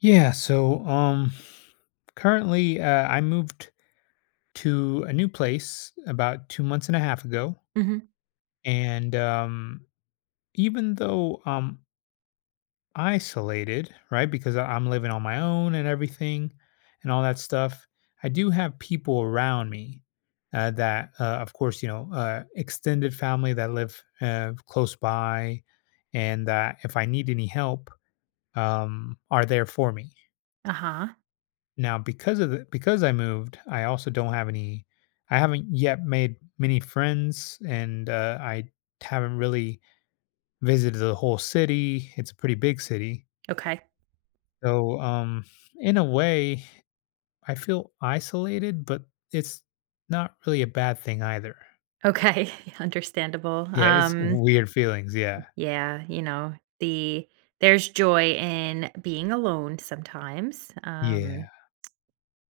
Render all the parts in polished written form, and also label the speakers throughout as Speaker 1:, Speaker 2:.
Speaker 1: Yeah, so currently I moved to a new place about 2 months and a half ago,
Speaker 2: Mhm.
Speaker 1: and even though I'm isolated, right? Because I'm living on my own and everything and all that stuff, I do have people around me, that of course, extended family that live close by and that if I need any help, are there for me.
Speaker 2: Uh-huh.
Speaker 1: Now because of the because I moved, I also don't have any, I haven't yet made many friends, and, I haven't really visited the whole city. It's a pretty big city.
Speaker 2: Okay.
Speaker 1: So, in a way, I feel isolated, but it's not really a bad thing either.
Speaker 2: Okay. Understandable.
Speaker 1: Yeah, it's weird feelings, yeah.
Speaker 2: Yeah, you know, the there's joy in being alone sometimes.
Speaker 1: Yeah,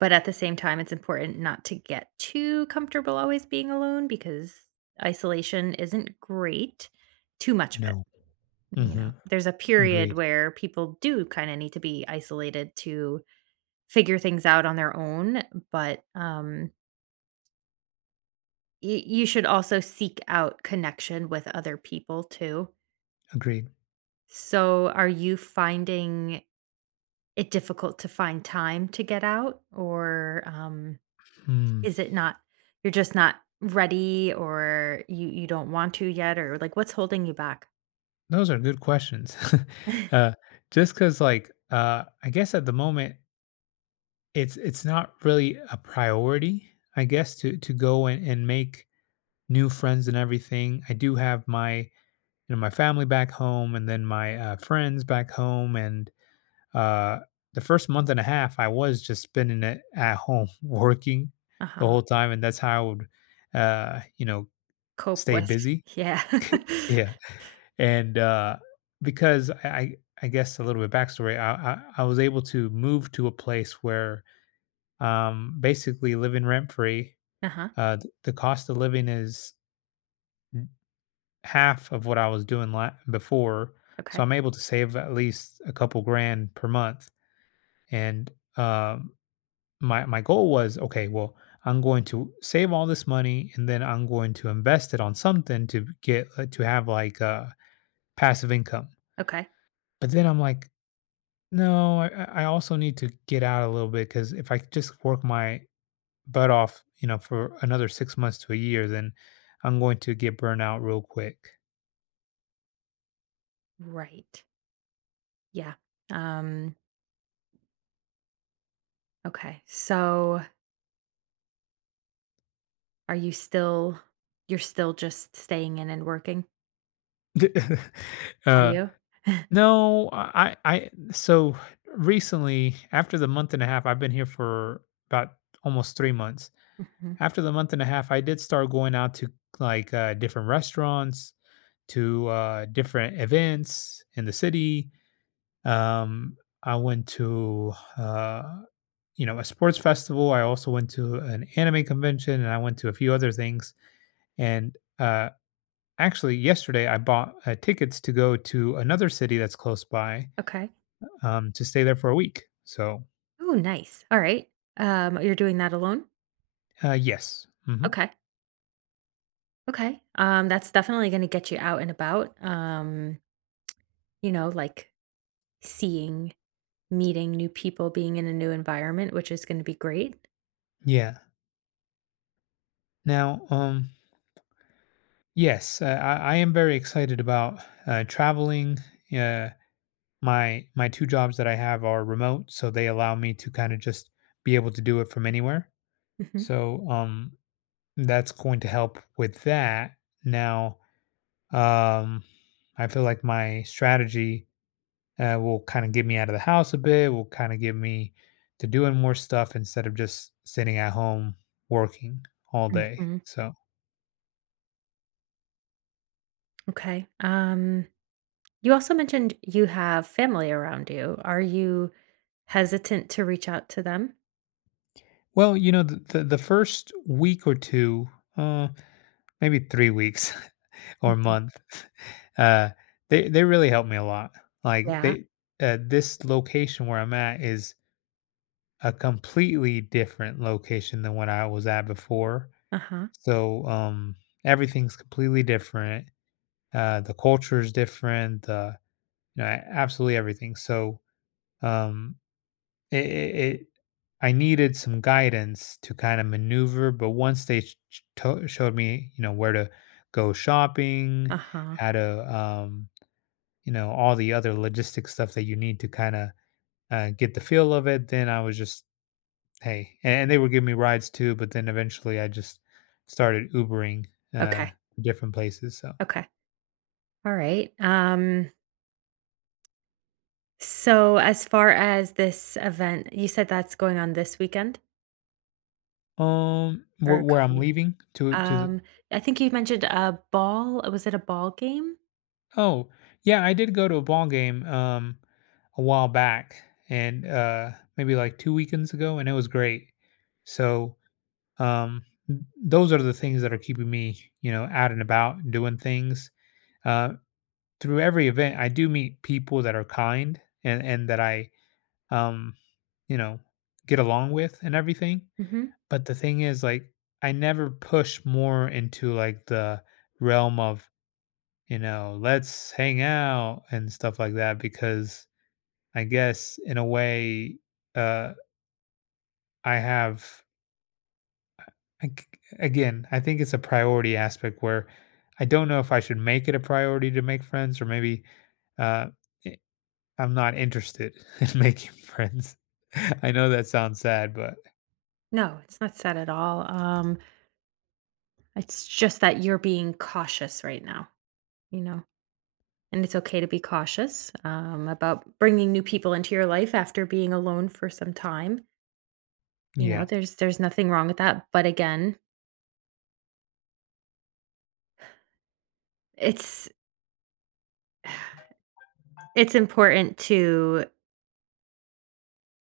Speaker 2: But at the same time, it's important not to get too comfortable always being alone because isolation isn't great. Too much of it.
Speaker 1: no.
Speaker 2: You know,
Speaker 1: Mhm.
Speaker 2: there's a period
Speaker 1: Agreed,
Speaker 2: where people do kind of need to be isolated to figure things out on their own. But you should also seek out connection with other people too.
Speaker 1: agreed.
Speaker 2: So, are you finding it difficult to find time to get out, or
Speaker 1: Hmm,
Speaker 2: is it not? You're just not ready, or you don't want to yet, or like what's holding you back?
Speaker 1: those are good questions. Uh, just because, I guess at the moment it's not really a priority, I guess, to go and make new friends and everything. I do have my my family back home, and then my friends back home, and uh, the first month and a half I was just spending it at home working
Speaker 2: Uh
Speaker 1: the
Speaker 2: huh.
Speaker 1: whole time, and that's how I would uh, you know
Speaker 2: Cope
Speaker 1: stay
Speaker 2: with.
Speaker 1: busy.
Speaker 2: Yeah.
Speaker 1: Yeah, and because I guess a little bit backstory, I was able to move to a place where basically living rent free.
Speaker 2: Uh huh.
Speaker 1: The cost of living is n- half of what I was doing before, so
Speaker 2: Okay.
Speaker 1: I'm able to save at least a couple grand per month. And, um, my my goal was, okay, well, I'm going to save all this money, and then I'm going to invest it on something to get to have passive income.
Speaker 2: Okay.
Speaker 1: But then I'm like, no, I also need to get out a little bit because if I just work my butt off, you know, for another 6 months to a year, then I'm going to get burned out real quick.
Speaker 2: Right. Yeah. Um. Okay. So, are you still? You're still just staying in and working. Are
Speaker 1: uh,
Speaker 2: you?
Speaker 1: no, so recently, after the month and a half, I've been here for about almost 3 months.
Speaker 2: Mhm.
Speaker 1: After the month and a half, I did start going out to different restaurants, to different events in the city. Um, I went to, a sports festival. I also went to an anime convention, and I went to a few other things. And actually, yesterday I bought tickets to go to another city that's close by,
Speaker 2: Okay.
Speaker 1: to stay there for a week. So
Speaker 2: Oh, nice. All right. You're doing that alone?
Speaker 1: yes, hmm,
Speaker 2: Okay. Okay. That's definitely going to get you out and about. You know, like seeing, meeting new people, being in a new environment, which is going to be great.
Speaker 1: yeah. Now, yes, I am very excited about traveling. Uh, my my two jobs that I have are remote, so they allow me to kind of just be able to do it from anywhere.
Speaker 2: Hmm.
Speaker 1: So, that's going to help with that. Now, um, I feel like my strategy will kind of get me out of the house a bit, will kind of get me to doing more stuff instead of just sitting at home working all day.
Speaker 2: Hmm.
Speaker 1: So,
Speaker 2: Okay. You also mentioned you have family around you. Are you hesitant to reach out to them?
Speaker 1: well, you know, the first week or two, uh, maybe 3 weeks or
Speaker 2: Mhm.
Speaker 1: month, uh, they really helped me a lot. Like,
Speaker 2: Yeah.
Speaker 1: they, this location where I'm at is a completely different location than what I was at before.
Speaker 2: Uh huh.
Speaker 1: So, everything's completely different. The culture is different. The, absolutely everything. So, um, it, it, it I needed some guidance to kind of maneuver. But once they showed me, you know, where to go shopping,
Speaker 2: Uh huh.
Speaker 1: how to, all the other logistic stuff that you need to kind of get the feel of it, then I was just, hey. And they were giving me rides too, but then eventually I just started Ubering, uh,
Speaker 2: Okay.
Speaker 1: different places. So
Speaker 2: Okay. All right. So, as far as this event, you said that's going on this weekend
Speaker 1: Um,
Speaker 2: or
Speaker 1: where
Speaker 2: a
Speaker 1: where
Speaker 2: couple
Speaker 1: I'm
Speaker 2: weeks.
Speaker 1: leaving to the,
Speaker 2: Um, I think you mentioned a ball. Was it a ball game?
Speaker 1: oh, yeah, I did go to a ball game, a while back and, maybe, like, 2 weekends ago, and it was great. So, th those are the things that are keeping me, you know, out and about doing things. Uh, through every event, I do meet people that are kind and that I, um, you know, get along with and everything.
Speaker 2: Hmm.
Speaker 1: But the thing is, like, I never push more into like the realm of, you know, let's hang out and stuff like that because I guess in a way, uh, I have, I c- again, I think it's a priority aspect where I don't know if I should make it a priority to make friends or maybe uh, i- I'm not interested in making friends. I know that sounds sad, but
Speaker 2: No, it's not sad at all. It's just that you're being cautious right now, you know? And it's okay to be cautious about bringing new people into your life after being alone for some time. You know,
Speaker 1: yeah.
Speaker 2: there's nothing wrong with that. But again, it's it's important to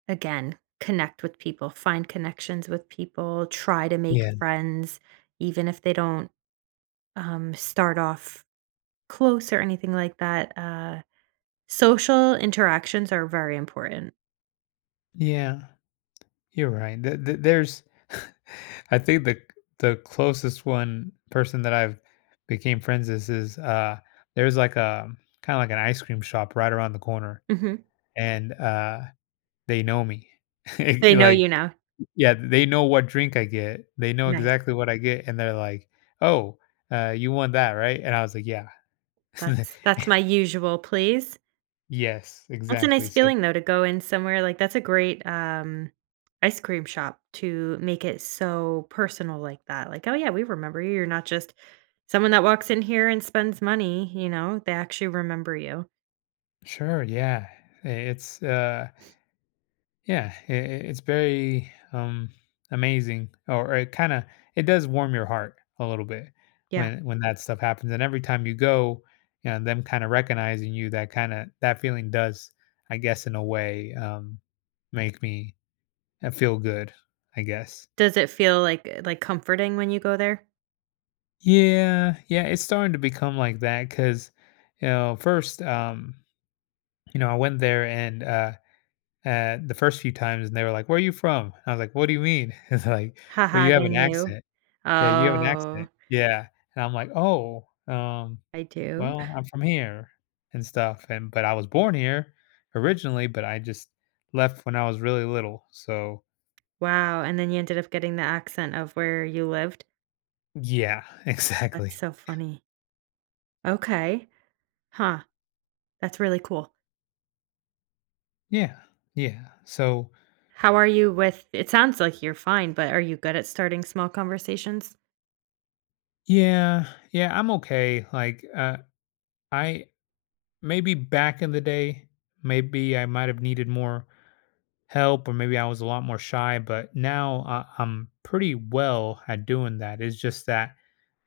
Speaker 2: again connect with people, find connections with people, try to make friends, even if they don't start off close or anything like that. Social interactions are very important.
Speaker 1: Yeah, you're right. Th th there's I think the closest one person that I've became friends with is there's like a kind of like an ice cream shop right around the corner,
Speaker 2: Mhm.
Speaker 1: and they know me. It-
Speaker 2: They know you
Speaker 1: like,
Speaker 2: now.
Speaker 1: yeah, they know what drink I get. They know
Speaker 2: Nice.
Speaker 1: exactly what I get, and they're like, "Oh, you want that, right?" And I was like, "Yeah."
Speaker 2: That's that's my usual, please.
Speaker 1: Yes,
Speaker 2: That's a
Speaker 1: exactly.
Speaker 2: nice
Speaker 1: So
Speaker 2: feeling though to go in somewhere like that's a great ice cream shop to make it so personal like that. Like, oh yeah, we remember you. You're not just someone that walks in here and spends money, you know. They actually remember you.
Speaker 1: sure, yeah. It's Yeah, I it's very amazing, or it kind of, it does warm your heart a little bit
Speaker 2: Yeah.
Speaker 1: when that stuff happens. And every time you go, you know, them kind of recognizing you, that kind of that feeling does, I guess, in a way, make me feel good, I guess.
Speaker 2: Does it feel like comforting when you go there?
Speaker 1: Yeah, yeah, it's starting to become like that because, you know, first, I went there and, the first few times, and they were like, "Where are you from?" I was like, "What do you mean?" It's like, "Well,
Speaker 2: Haha,
Speaker 1: you have
Speaker 2: they
Speaker 1: an
Speaker 2: knew.
Speaker 1: accent." Yeah, you have an
Speaker 2: Oh,
Speaker 1: accent. Yeah, and I'm like, "Oh,
Speaker 2: I do.
Speaker 1: well, I'm from here and stuff," and but I was born here originally, but I just left when I was really little. So
Speaker 2: Wow, and then you ended up getting the accent of where you lived.
Speaker 1: yeah,
Speaker 2: That's
Speaker 1: exactly.
Speaker 2: so funny. Okay. Huh. That's really cool.
Speaker 1: Yeah, yeah. So,
Speaker 2: How are you with it sounds like you're fine, but are you good at starting small conversations?
Speaker 1: yeah, yeah, I'm okay, I, maybe back in the day, maybe I might have needed more help, or maybe I was a lot more shy, but now I'm pretty well at doing that. It's just that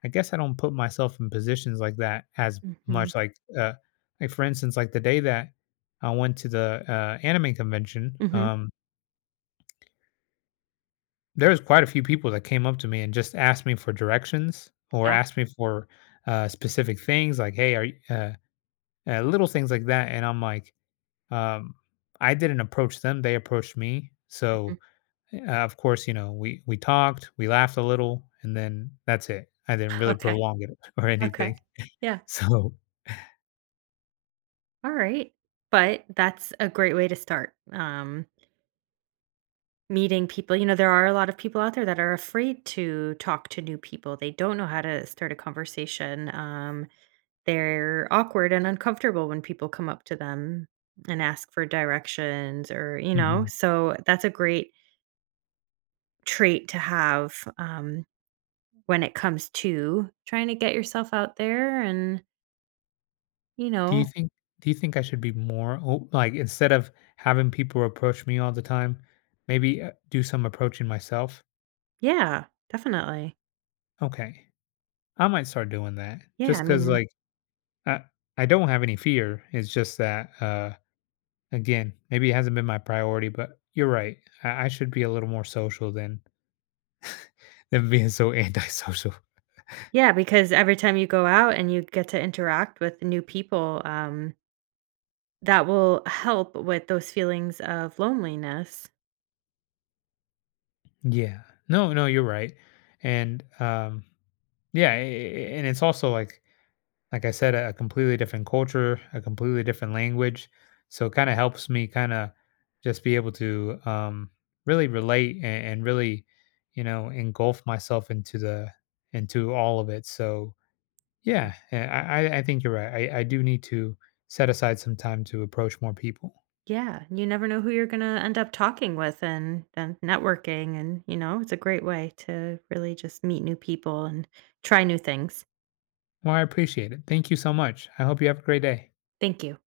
Speaker 1: I guess I don't put myself in positions like that as
Speaker 2: Mhm.
Speaker 1: much. Like for instance, like the day that I went to the anime convention,
Speaker 2: Mhm.
Speaker 1: there was quite a few people that came up to me and just asked me for directions or
Speaker 2: Yeah.
Speaker 1: asked me for specific things, like, "Hey, are you, little things like that?" And I'm like, um, I didn't approach them; they approached me. So,
Speaker 2: Mhm.
Speaker 1: of course, you know, we talked, we laughed a little, and then that's it. I didn't really
Speaker 2: Okay.
Speaker 1: prolong it or
Speaker 2: Okay.
Speaker 1: anything.
Speaker 2: Yeah.
Speaker 1: So.
Speaker 2: All right. But that's a great way to start. Meeting people. You know, there are a lot of people out there that are afraid to talk to new people. They don't know how to start a conversation. They're awkward and uncomfortable when people come up to them and ask for directions or, you know,
Speaker 1: mhm.
Speaker 2: so that's a great trait to have. Um, When it comes to trying to get yourself out there and, you
Speaker 1: Do you
Speaker 2: know.
Speaker 1: think do you think I should be more, o, like, instead of having people approach me all the time, maybe, do some approaching myself?
Speaker 2: Yeah, definitely.
Speaker 1: Okay. I might start doing that
Speaker 2: Yeah, I
Speaker 1: just because,
Speaker 2: mean.
Speaker 1: like, I I don't have any fear. It's just that, again, maybe it hasn't been my priority, but you're right. I should be a little more social than being so antisocial.
Speaker 2: Yeah, because every time you go out and you get to interact with new people, that will help with those feelings of loneliness.
Speaker 1: Yeah. No, no, you're right. And, yeah, a and it's also like I said, a completely different culture, a completely different language. So it kind of helps me kind of just be able to really relate and really, you know, engulf myself into the into all of it. So yeah, I think you're right. I do need to set aside some time to approach more people.
Speaker 2: Yeah, you never know who you're gonna end up talking with and networking and, you know, it's a great way to really just meet new people and try new things.
Speaker 1: Well, I appreciate it. Thank you so much. I hope you have a great day.
Speaker 2: Thank you.